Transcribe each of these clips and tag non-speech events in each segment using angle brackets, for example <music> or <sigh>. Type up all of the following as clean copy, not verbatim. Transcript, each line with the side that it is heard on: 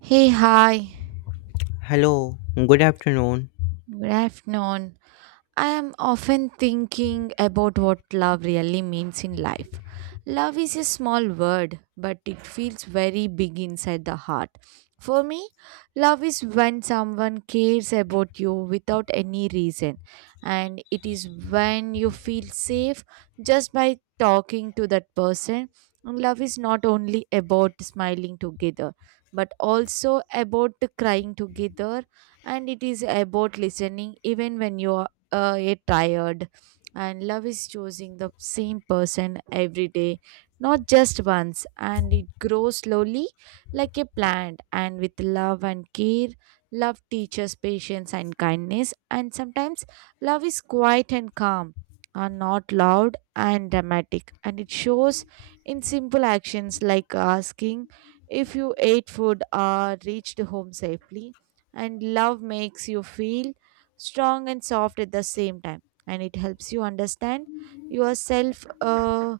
right: Hey, hi,
left: Hello, good afternoon.
right: good afternoon. I am often thinking about what love really means in life. Love is a small word, but it feels very big inside the heart. For me, love is when someone cares about you without any reason, and it is when you feel safe just by talking to that person. And love is not only about smiling together, but also about crying together, and it is about listening even when you are yet tired. And love is choosing the same person every day, not just once, and it grows slowly like a plant, and with love and care, love teaches patience and kindness. And sometimes love is quiet and calm, are not loud and dramatic, and it shows in simple actions like asking if you ate food or reached home safely. And love makes you feel strong and soft at the same time, and it helps you understand yourself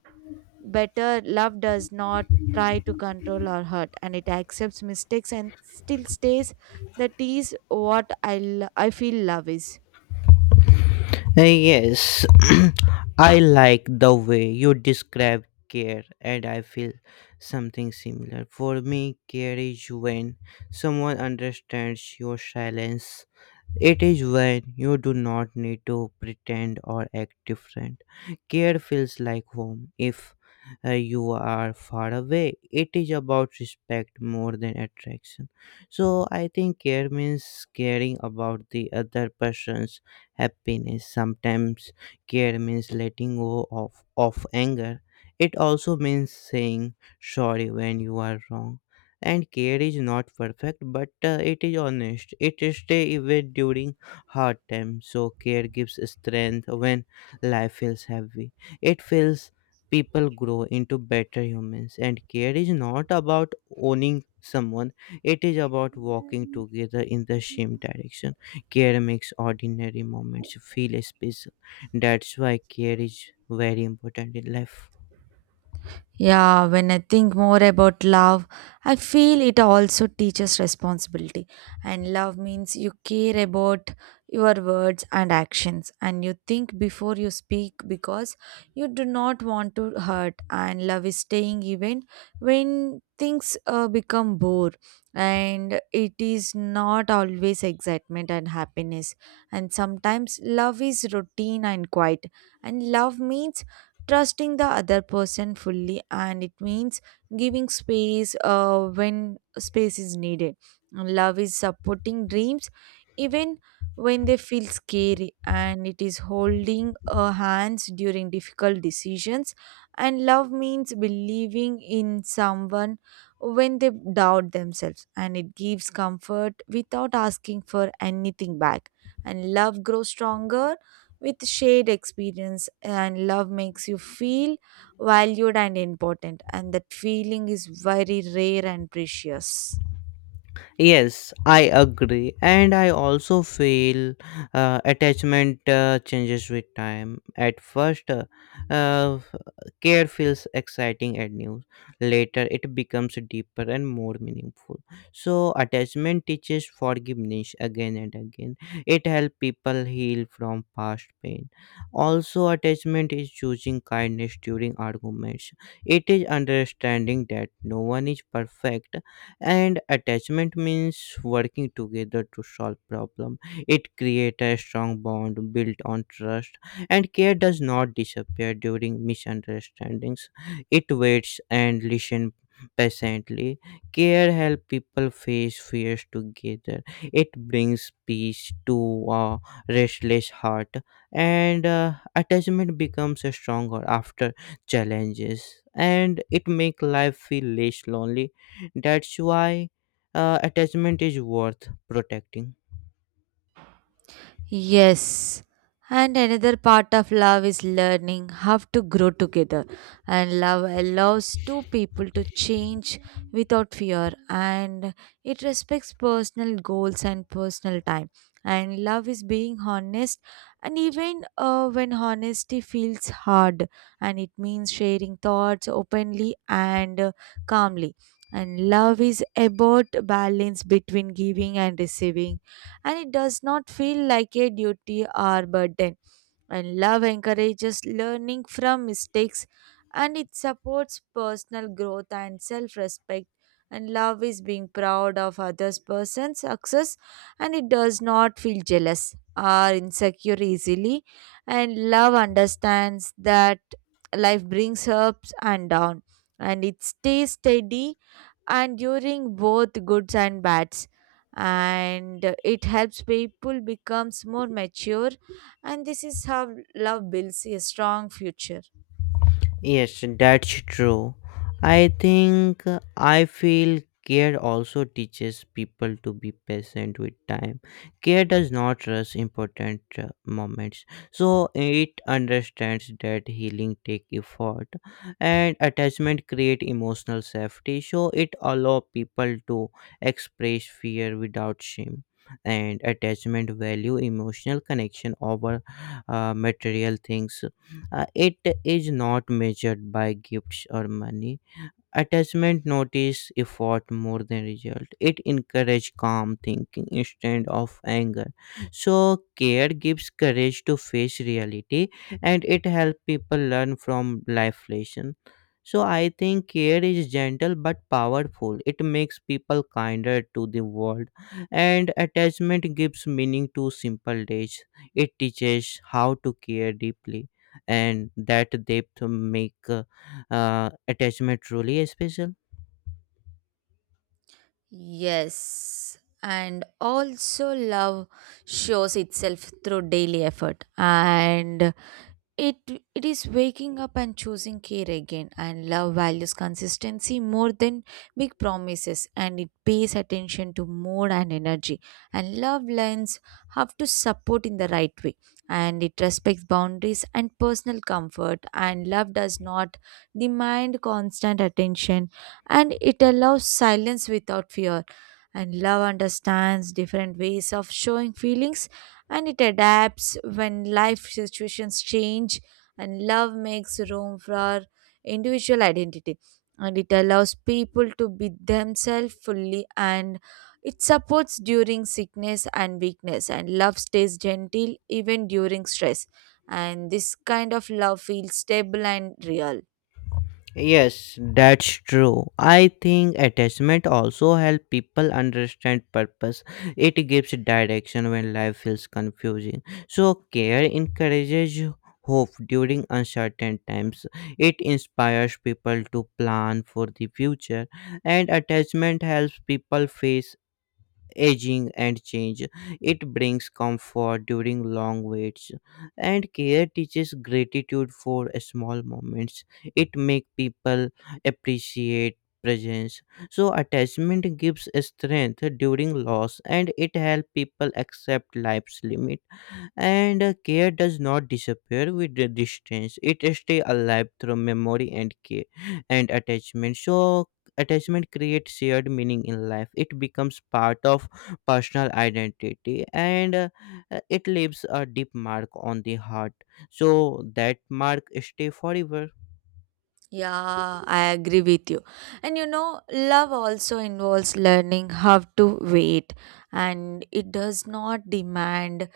right: better. Love does not try to control or hurt, and it accepts mistakes and still stays. That is what I feel love is.
left: Yes. <clears throat> I like the way you describe care, and I feel something similar. For me, care is when someone understands your silence. It is when you do not need to pretend or act different. Care feels like home if you are far away. It is about respect more than attraction. So I think care means caring about the other person's happiness. Sometimes care means letting go of anger. It also means saying sorry when you are wrong, and care is not perfect, but it is honest. It stays even during hard times. So care gives strength when life feels heavy. It feels people grow into better humans, and care is not about owning someone. It is about walking together in the same direction. Care makes ordinary moments feel special. That's why care is very important in life.
right: Yeah, when I think more about love, I feel it also teaches responsibility. And love means you care about your words and actions, and you think before you speak because you do not want to hurt. And love is staying even when things become bore, and it is not always excitement and happiness. And sometimes love is routine and quiet, and love means trusting the other person fully, and it means giving space when space is needed. Love is supporting dreams even when they feel scary, and it is holding hands during difficult decisions. And love means believing in someone when they doubt themselves, and it gives comfort without asking for anything back. And love grows stronger with shared experience, and love makes you feel valued and important, and that feeling is very rare and precious.
left: Yes, I agree, and I also feel attachment changes with time. At first, uh, care feels exciting and new. Later, it becomes deeper and more meaningful. So, attachment teaches forgiveness again and again. It helps people heal from past pain. Also, attachment is choosing kindness during arguments. It is understanding that no one is perfect, and attachment means working together to solve problem. It creates a strong bond built on trust, and care does not disappear during misunderstandings. It waits and listens patiently. Care help people face fears together. It brings peace to a restless heart, and attachment becomes stronger after challenges, and it make life feel less lonely. That's why attachment is worth protecting.
right: Yes. And another part of love is learning how to grow together. And love allows two people to change without fear, and it respects personal goals and personal time. And love is being honest, and even when honesty feels hard, and it means sharing thoughts openly and calmly. And love is about balance between giving and receiving, and it does not feel like a duty or burden. And love encourages learning from mistakes, and it supports personal growth and self respect. And love is being proud of others' person's success, and it does not feel jealous or insecure easily. And love understands that life brings ups and downs, and it stays steady and during both goods and bads, and it helps people becomes more mature, and this is how love builds a strong future.
left: Yes, that's true. I think I feel care also teaches people to be patient with time. Care does not rush important moments, so it understands that healing take effort, and attachment create emotional safety. So it allow people to express fear without shame, and attachment value emotional connection over material things. It is not measured by gifts or money. Attachment notice effort more than result. It encourages calm thinking instead of anger. So care gives courage to face reality, and it helps people learn from life lesson. So I think care is gentle but powerful. It makes people kinder to the world, and attachment gives meaning to simple days. It teaches how to care deeply, and that depth make attachment truly is special?
right: Yes, and also love shows itself through daily effort. And it it is waking up and choosing care again, and love values consistency more than big promises, and it pays attention to mood and energy. And love learns how to support in the right way, and it respects boundaries and personal comfort. And love does not demand constant attention, and it allows silence without fear. And love understands different ways of showing feelings, and it adapts when life situations change. And love makes room for individual identity, and it allows people to be themselves fully, and it supports during sickness and weakness, and love stays gentle even during stress, and this kind of love feels stable and real.
left: Yes, that's true. I think attachment also help people understand purpose. It gives direction when life feels confusing. So care encourages hope during uncertain times. It inspires people to plan for the future, and attachment helps people face aging and change. It brings comfort during long waits, and care teaches gratitude for small moments. It makes people appreciate presence. So attachment gives strength during loss, and it helps people accept life's limit, and care does not disappear with the distance. It stays alive through memory and care and attachment. Attachment creates shared meaning in life. It becomes part of personal identity, and it leaves a deep mark on the heart. So that mark stay forever.
right: Yeah, I agree with you. And you know, love also involves learning how to wait, and it does not demand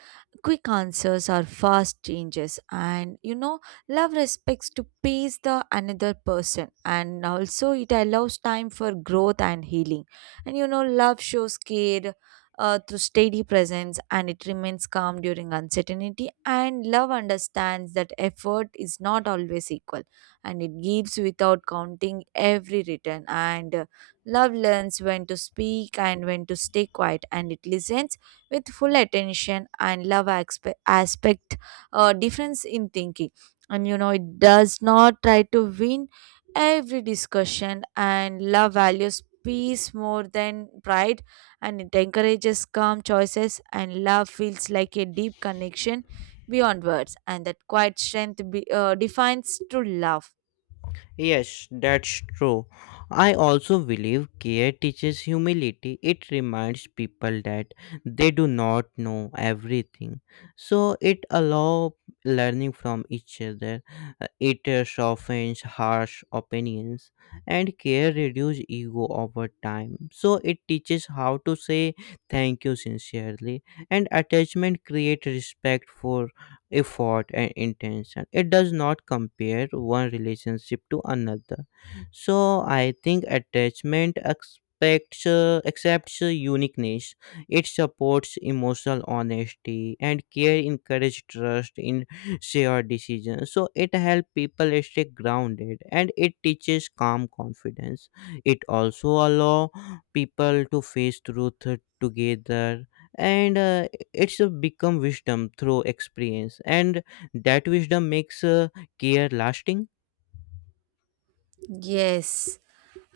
right: quick answers or fast changes. And you know, love respects to pace the another person, and also it allows time for growth and healing. And you know, love shows care through steady presence, and it remains calm during uncertainty. And love understands that effort is not always equal, and it gives without counting every return. And love learns when to speak and when to stay quiet, and it listens with full attention. And love aspect difference in thinking, and you know, it does not try to win every discussion. And love values peace more than pride, and it encourages calm choices. And love feels like a deep connection beyond words, and that quiet strength defines true love.
left: Yes, that's true. I also believe care teaches humility. It reminds people that they do not know everything. So it allows learning from each other. It softens harsh opinions, and care reduces ego over time. So it teaches how to say thank you sincerely, and attachment creates respect for effort and intention. It does not compare one relationship to another. So I think attachment expects accepts uniqueness. It supports emotional honesty, and care encourages trust in shared decisions. So it helps people stay grounded, and it teaches calm confidence. It also allows people to face truth together, and it's a become wisdom through experience, and that wisdom makes care lasting.
right: Yes.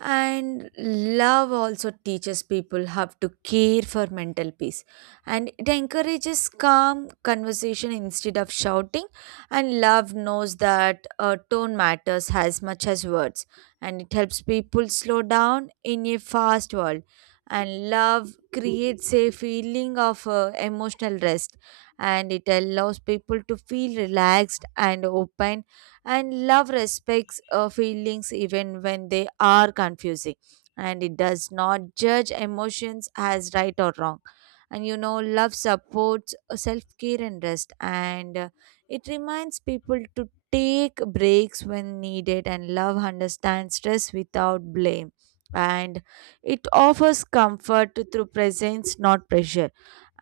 right: And love also teaches people how to care for mental peace. And it encourages calm conversation instead of shouting. And love knows that tone matters as much as words. And it helps people slow down in a fast world. And love creates a feeling of emotional rest. And it allows people to feel relaxed and open, and love respects feelings even when they are confusing, and it does not judge emotions as right or wrong. And you know, love supports self care and rest, and it reminds people to take breaks when needed. And love understands stress without blame, and it offers comfort through presence, not pressure,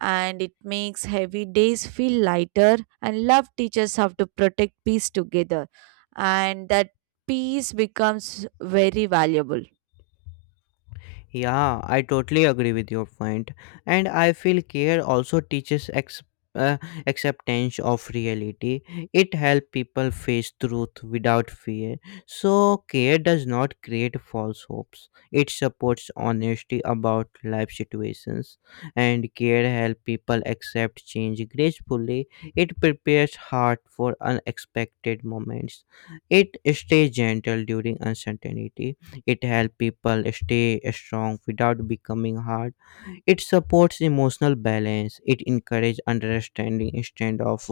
right: and it makes heavy days feel lighter. And love teaches how to protect peace together, and that peace becomes very valuable.
left: Yeah, I totally agree with your point, and I feel care also teaches uh, acceptance of reality. It helps people face truth without fear. So, care does not create false hopes. It supports honesty about life situations. And care helps people accept change gracefully. It prepares heart for unexpected moments. It stays gentle during uncertainty. It helps people stay strong without becoming hard. It supports emotional balance. It encourages understanding instead of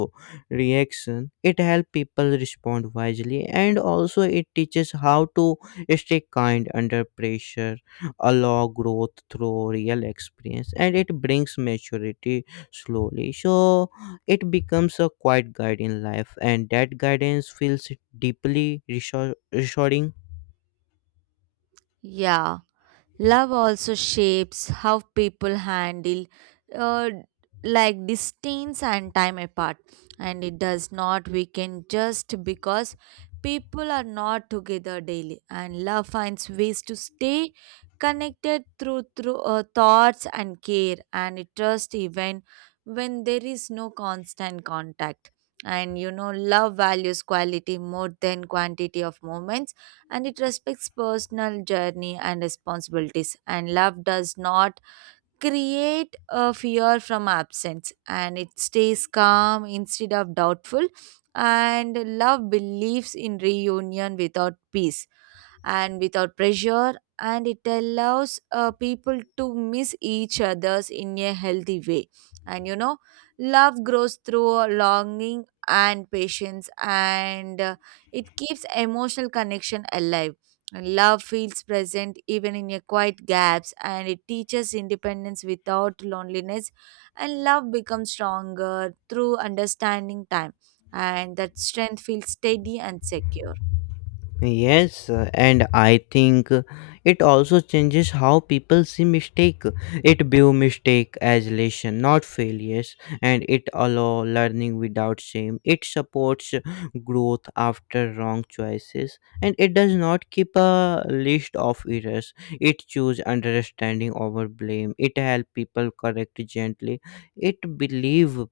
left: reaction. It helps people respond wisely, and also it teaches how to stay kind under pressure, allow growth through real experience, and it brings maturity slowly. So it becomes a quiet guide in life, and that guidance feels deeply reassuring.
right: Yeah. Love also shapes how people handle uh, like distance and time apart, and it does not weaken just because people are not together daily. And love finds ways to stay connected through thoughts and care and trust even when there is no constant contact. And you know, love values quality more than quantity of moments, and it respects personal journey and responsibilities. And love does not create a fear from absence, and it stays calm instead of doubtful. And love believes in reunion without peace and without pressure, and it allows people to miss each others in a healthy way. And you know, love grows through longing and patience, and it keeps emotional connection alive. Love feels present even in your quiet gaps, and it teaches independence without loneliness. And love becomes stronger through understanding time, and that strength feels steady and secure.
left: Yes, and I think it also changes how people see mistake. It view mistake as lesson, not failures, and it allow learning without shame. It supports growth after wrong choices, and it does not keep a list of errors. It choose understanding over blame. It help people correct gently. It believe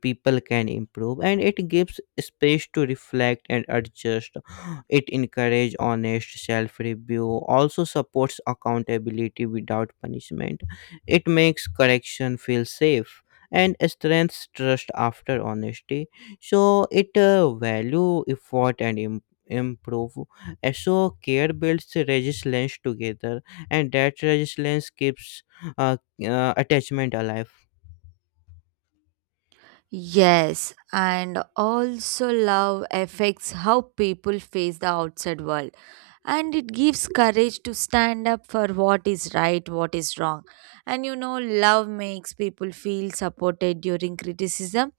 left: people can improve, and it gives space to reflect and adjust. It encourages honest self review, also supports accountability without punishment. It makes correction feel safe and strengthens trust after honesty. So it value effort and improve. So care builds resilience together, and that resilience keeps uh, attachment alive.
right: Yes, and also love affects how people face the outside world. And it gives courage to stand up for what is right, what is wrong. And you know, love makes people feel supported during criticism,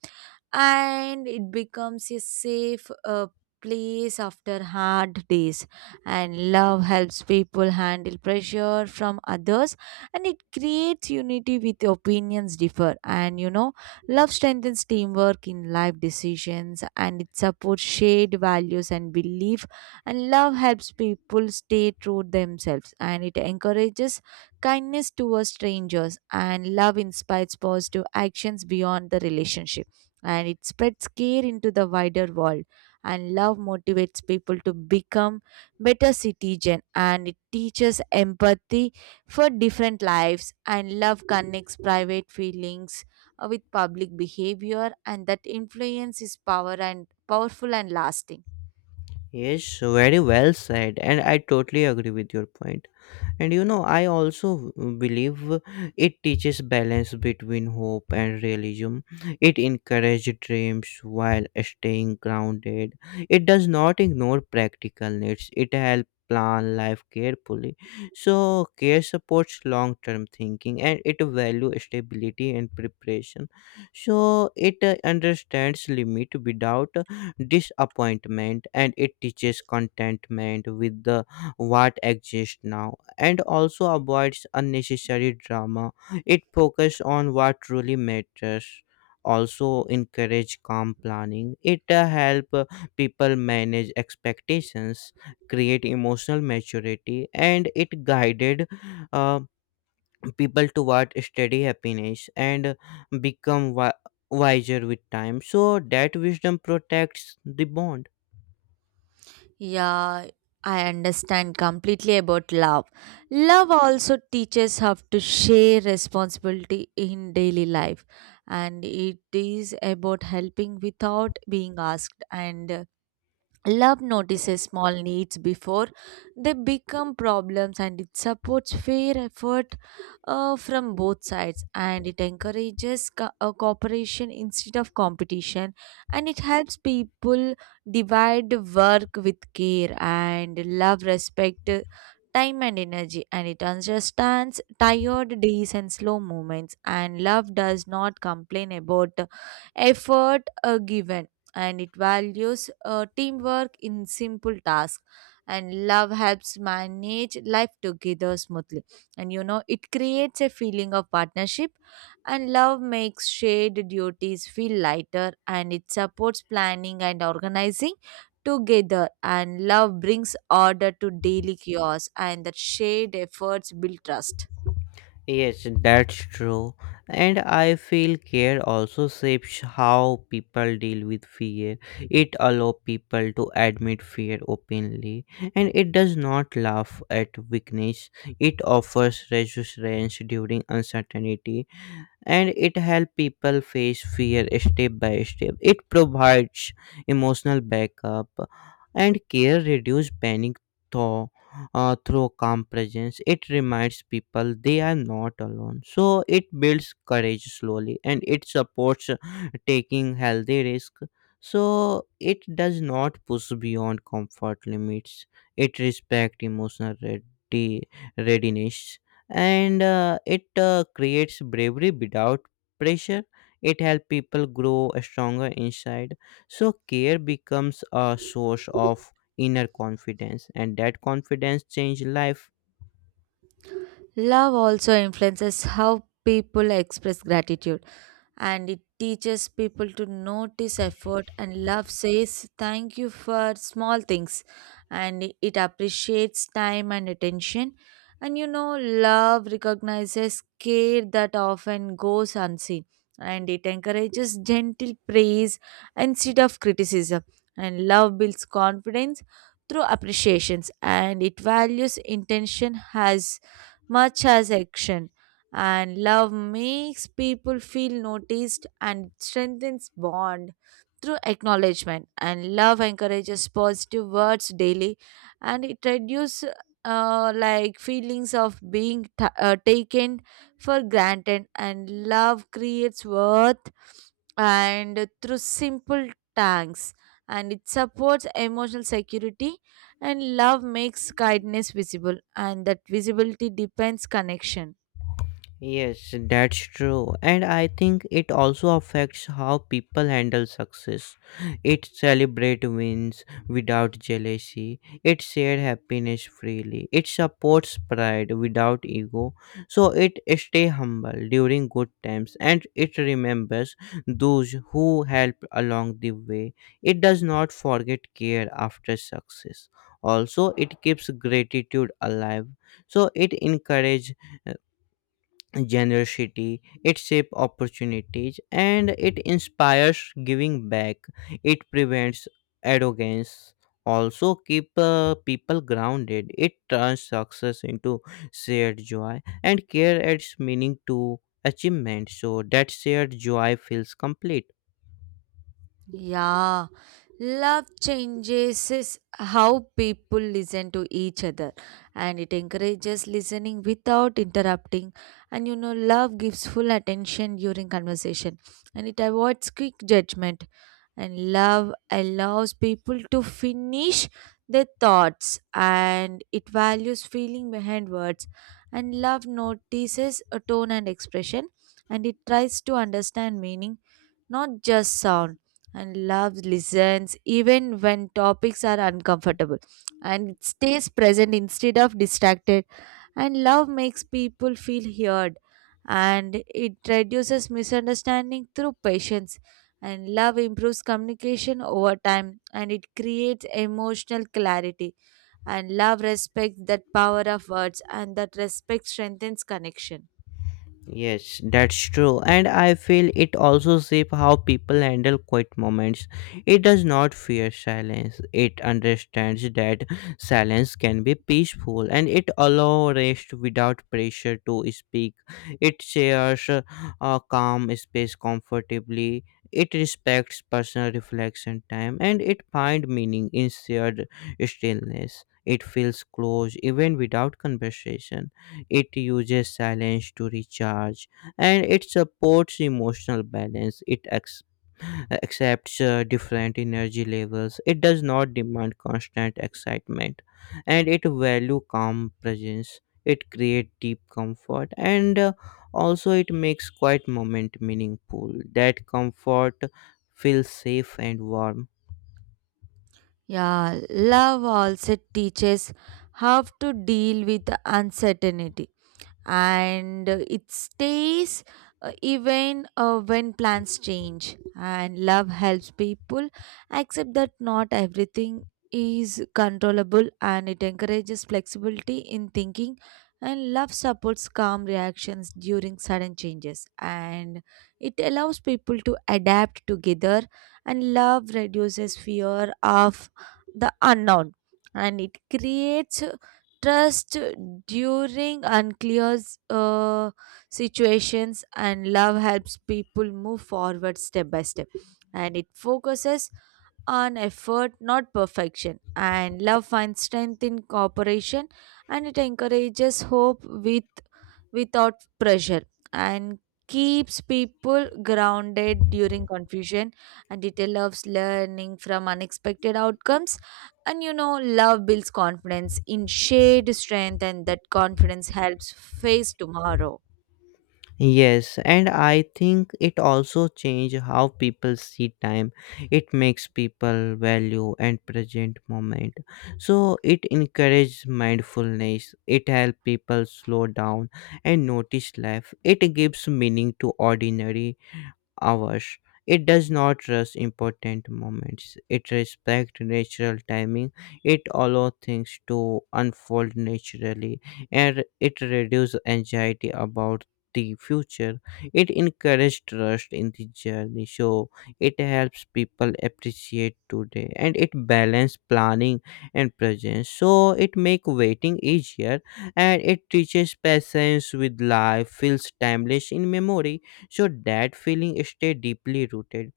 right: and it becomes a safe place after hard days. And love helps people handle pressure from others, and it creates unity with opinions differ. And you know, love strengthens teamwork in life decisions, and it supports shared values and belief. And love helps people stay true themselves, and it encourages kindness towards strangers. And love inspires positive actions beyond the relationship, and it spreads care into the wider world. And love motivates people to become better citizen, and it teaches empathy for different lives. And love connects private feelings with public behavior, and that influence is power and powerful and lasting.
left: Yes, very well said, and I totally agree with your point. And you know, I also believe it teaches balance between hope and realism. It encourages dreams while staying grounded. It does not ignore practical needs. It helps plan life carefully. So care supports long term thinking, and it value stability and preparation. So it understands limit without disappointment, and it teaches contentment with the what exists now, and also avoids unnecessary drama. It focuses on what truly matters. Also encourage calm planning. It help people manage expectations, create emotional maturity, and it guided uh, people toward steady happiness and become wiser with time. So that wisdom protects the bond.
right: Yeah, I understand completely about love. Love also teaches how to share responsibility in daily life, and it is about helping without being asked. And love notices small needs before they become problems, and it supports fair effort from both sides. And it encourages cooperation instead of competition, and it helps people divide work with care. And love respect time and energy, and it understands tired days and slow moments. And love does not complain about effort given, and it values teamwork in simple tasks. And love helps manage life together smoothly, and you know, it creates a feeling of partnership. And love makes shared duties feel lighter, and it supports planning and organizing together. And love brings order to daily chaos, and that shared efforts build trust.
left: Yes, that's true. And I feel care also shapes how people deal with fear. It allows people to admit fear openly, and it does not laugh at weakness. It offers reassurance during uncertainty, and it helps people face fear step by step. It provides emotional backup, and care, reduce panic through, through calm presence. It reminds people they are not alone. So it builds courage slowly, and it supports taking healthy risk. So it does not push beyond comfort limits. It respects readiness, and it creates bravery without pressure. It helps people grow stronger inside. So care becomes a source of inner confidence, and that confidence change life.
right: Love also influences how people express gratitude, and it teaches people to notice effort. And love says thank you for small things, and it appreciates time and attention. And you know, love recognizes care that often goes unseen, and it encourages gentle praise instead of criticism. And love builds confidence through appreciations, and it values intention as much as action. And love makes people feel noticed, and strengthens bond through acknowledgement. And love encourages positive words daily, and it reduces like feelings of being ta taken for granted. And love creates worth and through simple thanks, and it supports emotional security. And love makes kindness visible, and that visibility depends connection.
left: Yes, that's true. And I think it also affects how people handle success. It celebrates wins without jealousy. It shares happiness freely. It supports pride without ego. So it stays humble during good times, and it remembers those who help along the way. It does not forget care after success. Also, it keeps gratitude alive. So it encourages generosity. It shapes opportunities, and it inspires giving back. It prevents arrogance, also keep people grounded. It turns success into shared joy, and care adds meaning to achievement. So that shared joy feels complete.
right: Yeah, love changes is how people listen to each other, and it encourages listening without interrupting. And you know, love gives full attention during conversation, and it avoids quick judgment. And love allows people to finish their thoughts, and it values feeling behind words. And love notices a tone and expression, and it tries to understand meaning, not just sound. And love listens even when topics are uncomfortable, and it stays present instead of distracted. And love makes people feel heard, and it reduces misunderstanding through patience. And love improves communication over time, and it creates emotional clarity. And love respects that power of words, and that respect strengthens connection.
left: Yes, that's true. And I feel it also shape how people handle quiet moments. It does not fear silence. It understands that silence can be peaceful, and it allows rest without pressure to speak. It shares a calm space comfortably. It respects personal reflection time, and it finds meaning in shared stillness. It feels close even without conversation. It uses silence to recharge, and it supports emotional balance. It accepts different energy levels. It does not demand constant excitement, and it value calm presence. It creates deep comfort, and also it makes quiet moment meaningful. That comfort feels safe and warm.
right: Yeah, love also teaches how to deal with uncertainty, and it stays even when plans change. And love helps people accept that not everything is controllable, and it encourages flexibility in thinking. And love supports calm reactions during sudden changes, and it allows people to adapt together. And love reduces fear of the unknown, and it creates trust during unclear uh, situations. And love helps people move forward step by step, and it focuses on effort, not perfection. And love finds strength in cooperation, and it encourages hope with without pressure, and keeps people grounded during confusion, and it loves learning from unexpected outcomes. And you know, love builds confidence in shared strength, and that confidence helps face tomorrow.
left: Yes, and I think it also change how people see time. It makes people value and present moment. So it encourages mindfulness. It helps people slow down and notice life. It gives meaning to ordinary hours. It does not rush important moments. It respects natural timing. It allows things to unfold naturally, and it reduces anxiety about the future. It encourages trust in the journey. So it helps people appreciate today, and it balances planning and presence. So it makes waiting easier, and it teaches patience with life, feels timeless in memory. So that feeling stay deeply rooted.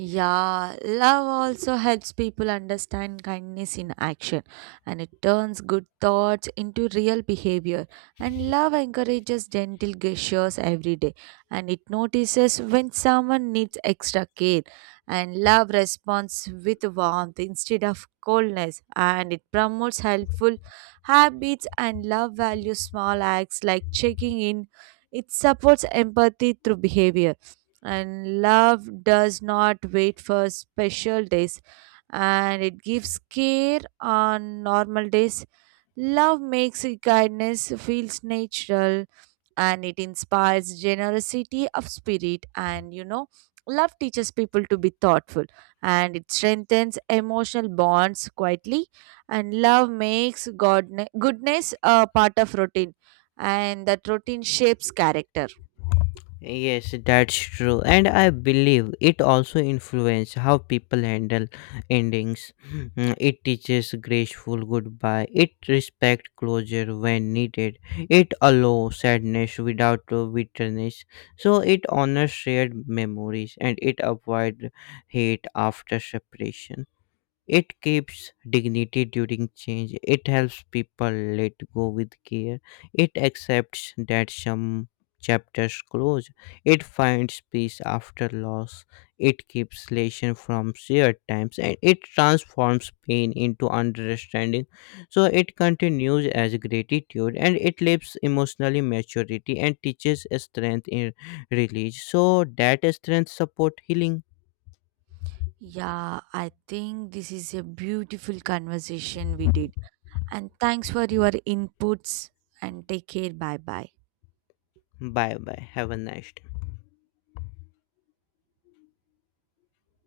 right: Yeah, love also helps people understand kindness in action, and it turns good thoughts into real behavior. And love encourages gentle gestures every day, and it notices when someone needs extra care. And love responds with warmth instead of coldness, and it promotes helpful habits. And love values small acts like checking in. It supports empathy through behavior, and love does not wait for special days, and it gives care on normal days. Love makes kindness feels natural, and it inspires generosity of spirit. And you know, love teaches people to be thoughtful, and it strengthens emotional bonds quietly. And love makes goodness a part of routine, and that routine shapes character.
left: Yes, that's true. And I believe it also influences how people handle endings. Mm, it teaches graceful goodbye. It respects closure when needed. It allows sadness without bitterness. So it honors shared memories, and it avoids hate after separation. It keeps dignity during change. It helps people let go with care. It accepts that some chapters close. It finds peace after loss. It keeps lesson from shared times, and it transforms pain into understanding. So it continues as gratitude, and it lives emotionally maturity and teaches strength in release. So that strength support healing.
right: Yeah, I think this is a beautiful conversation we did. And thanks for your inputs, and take care. Bye bye.
left: Bye bye. Have a nice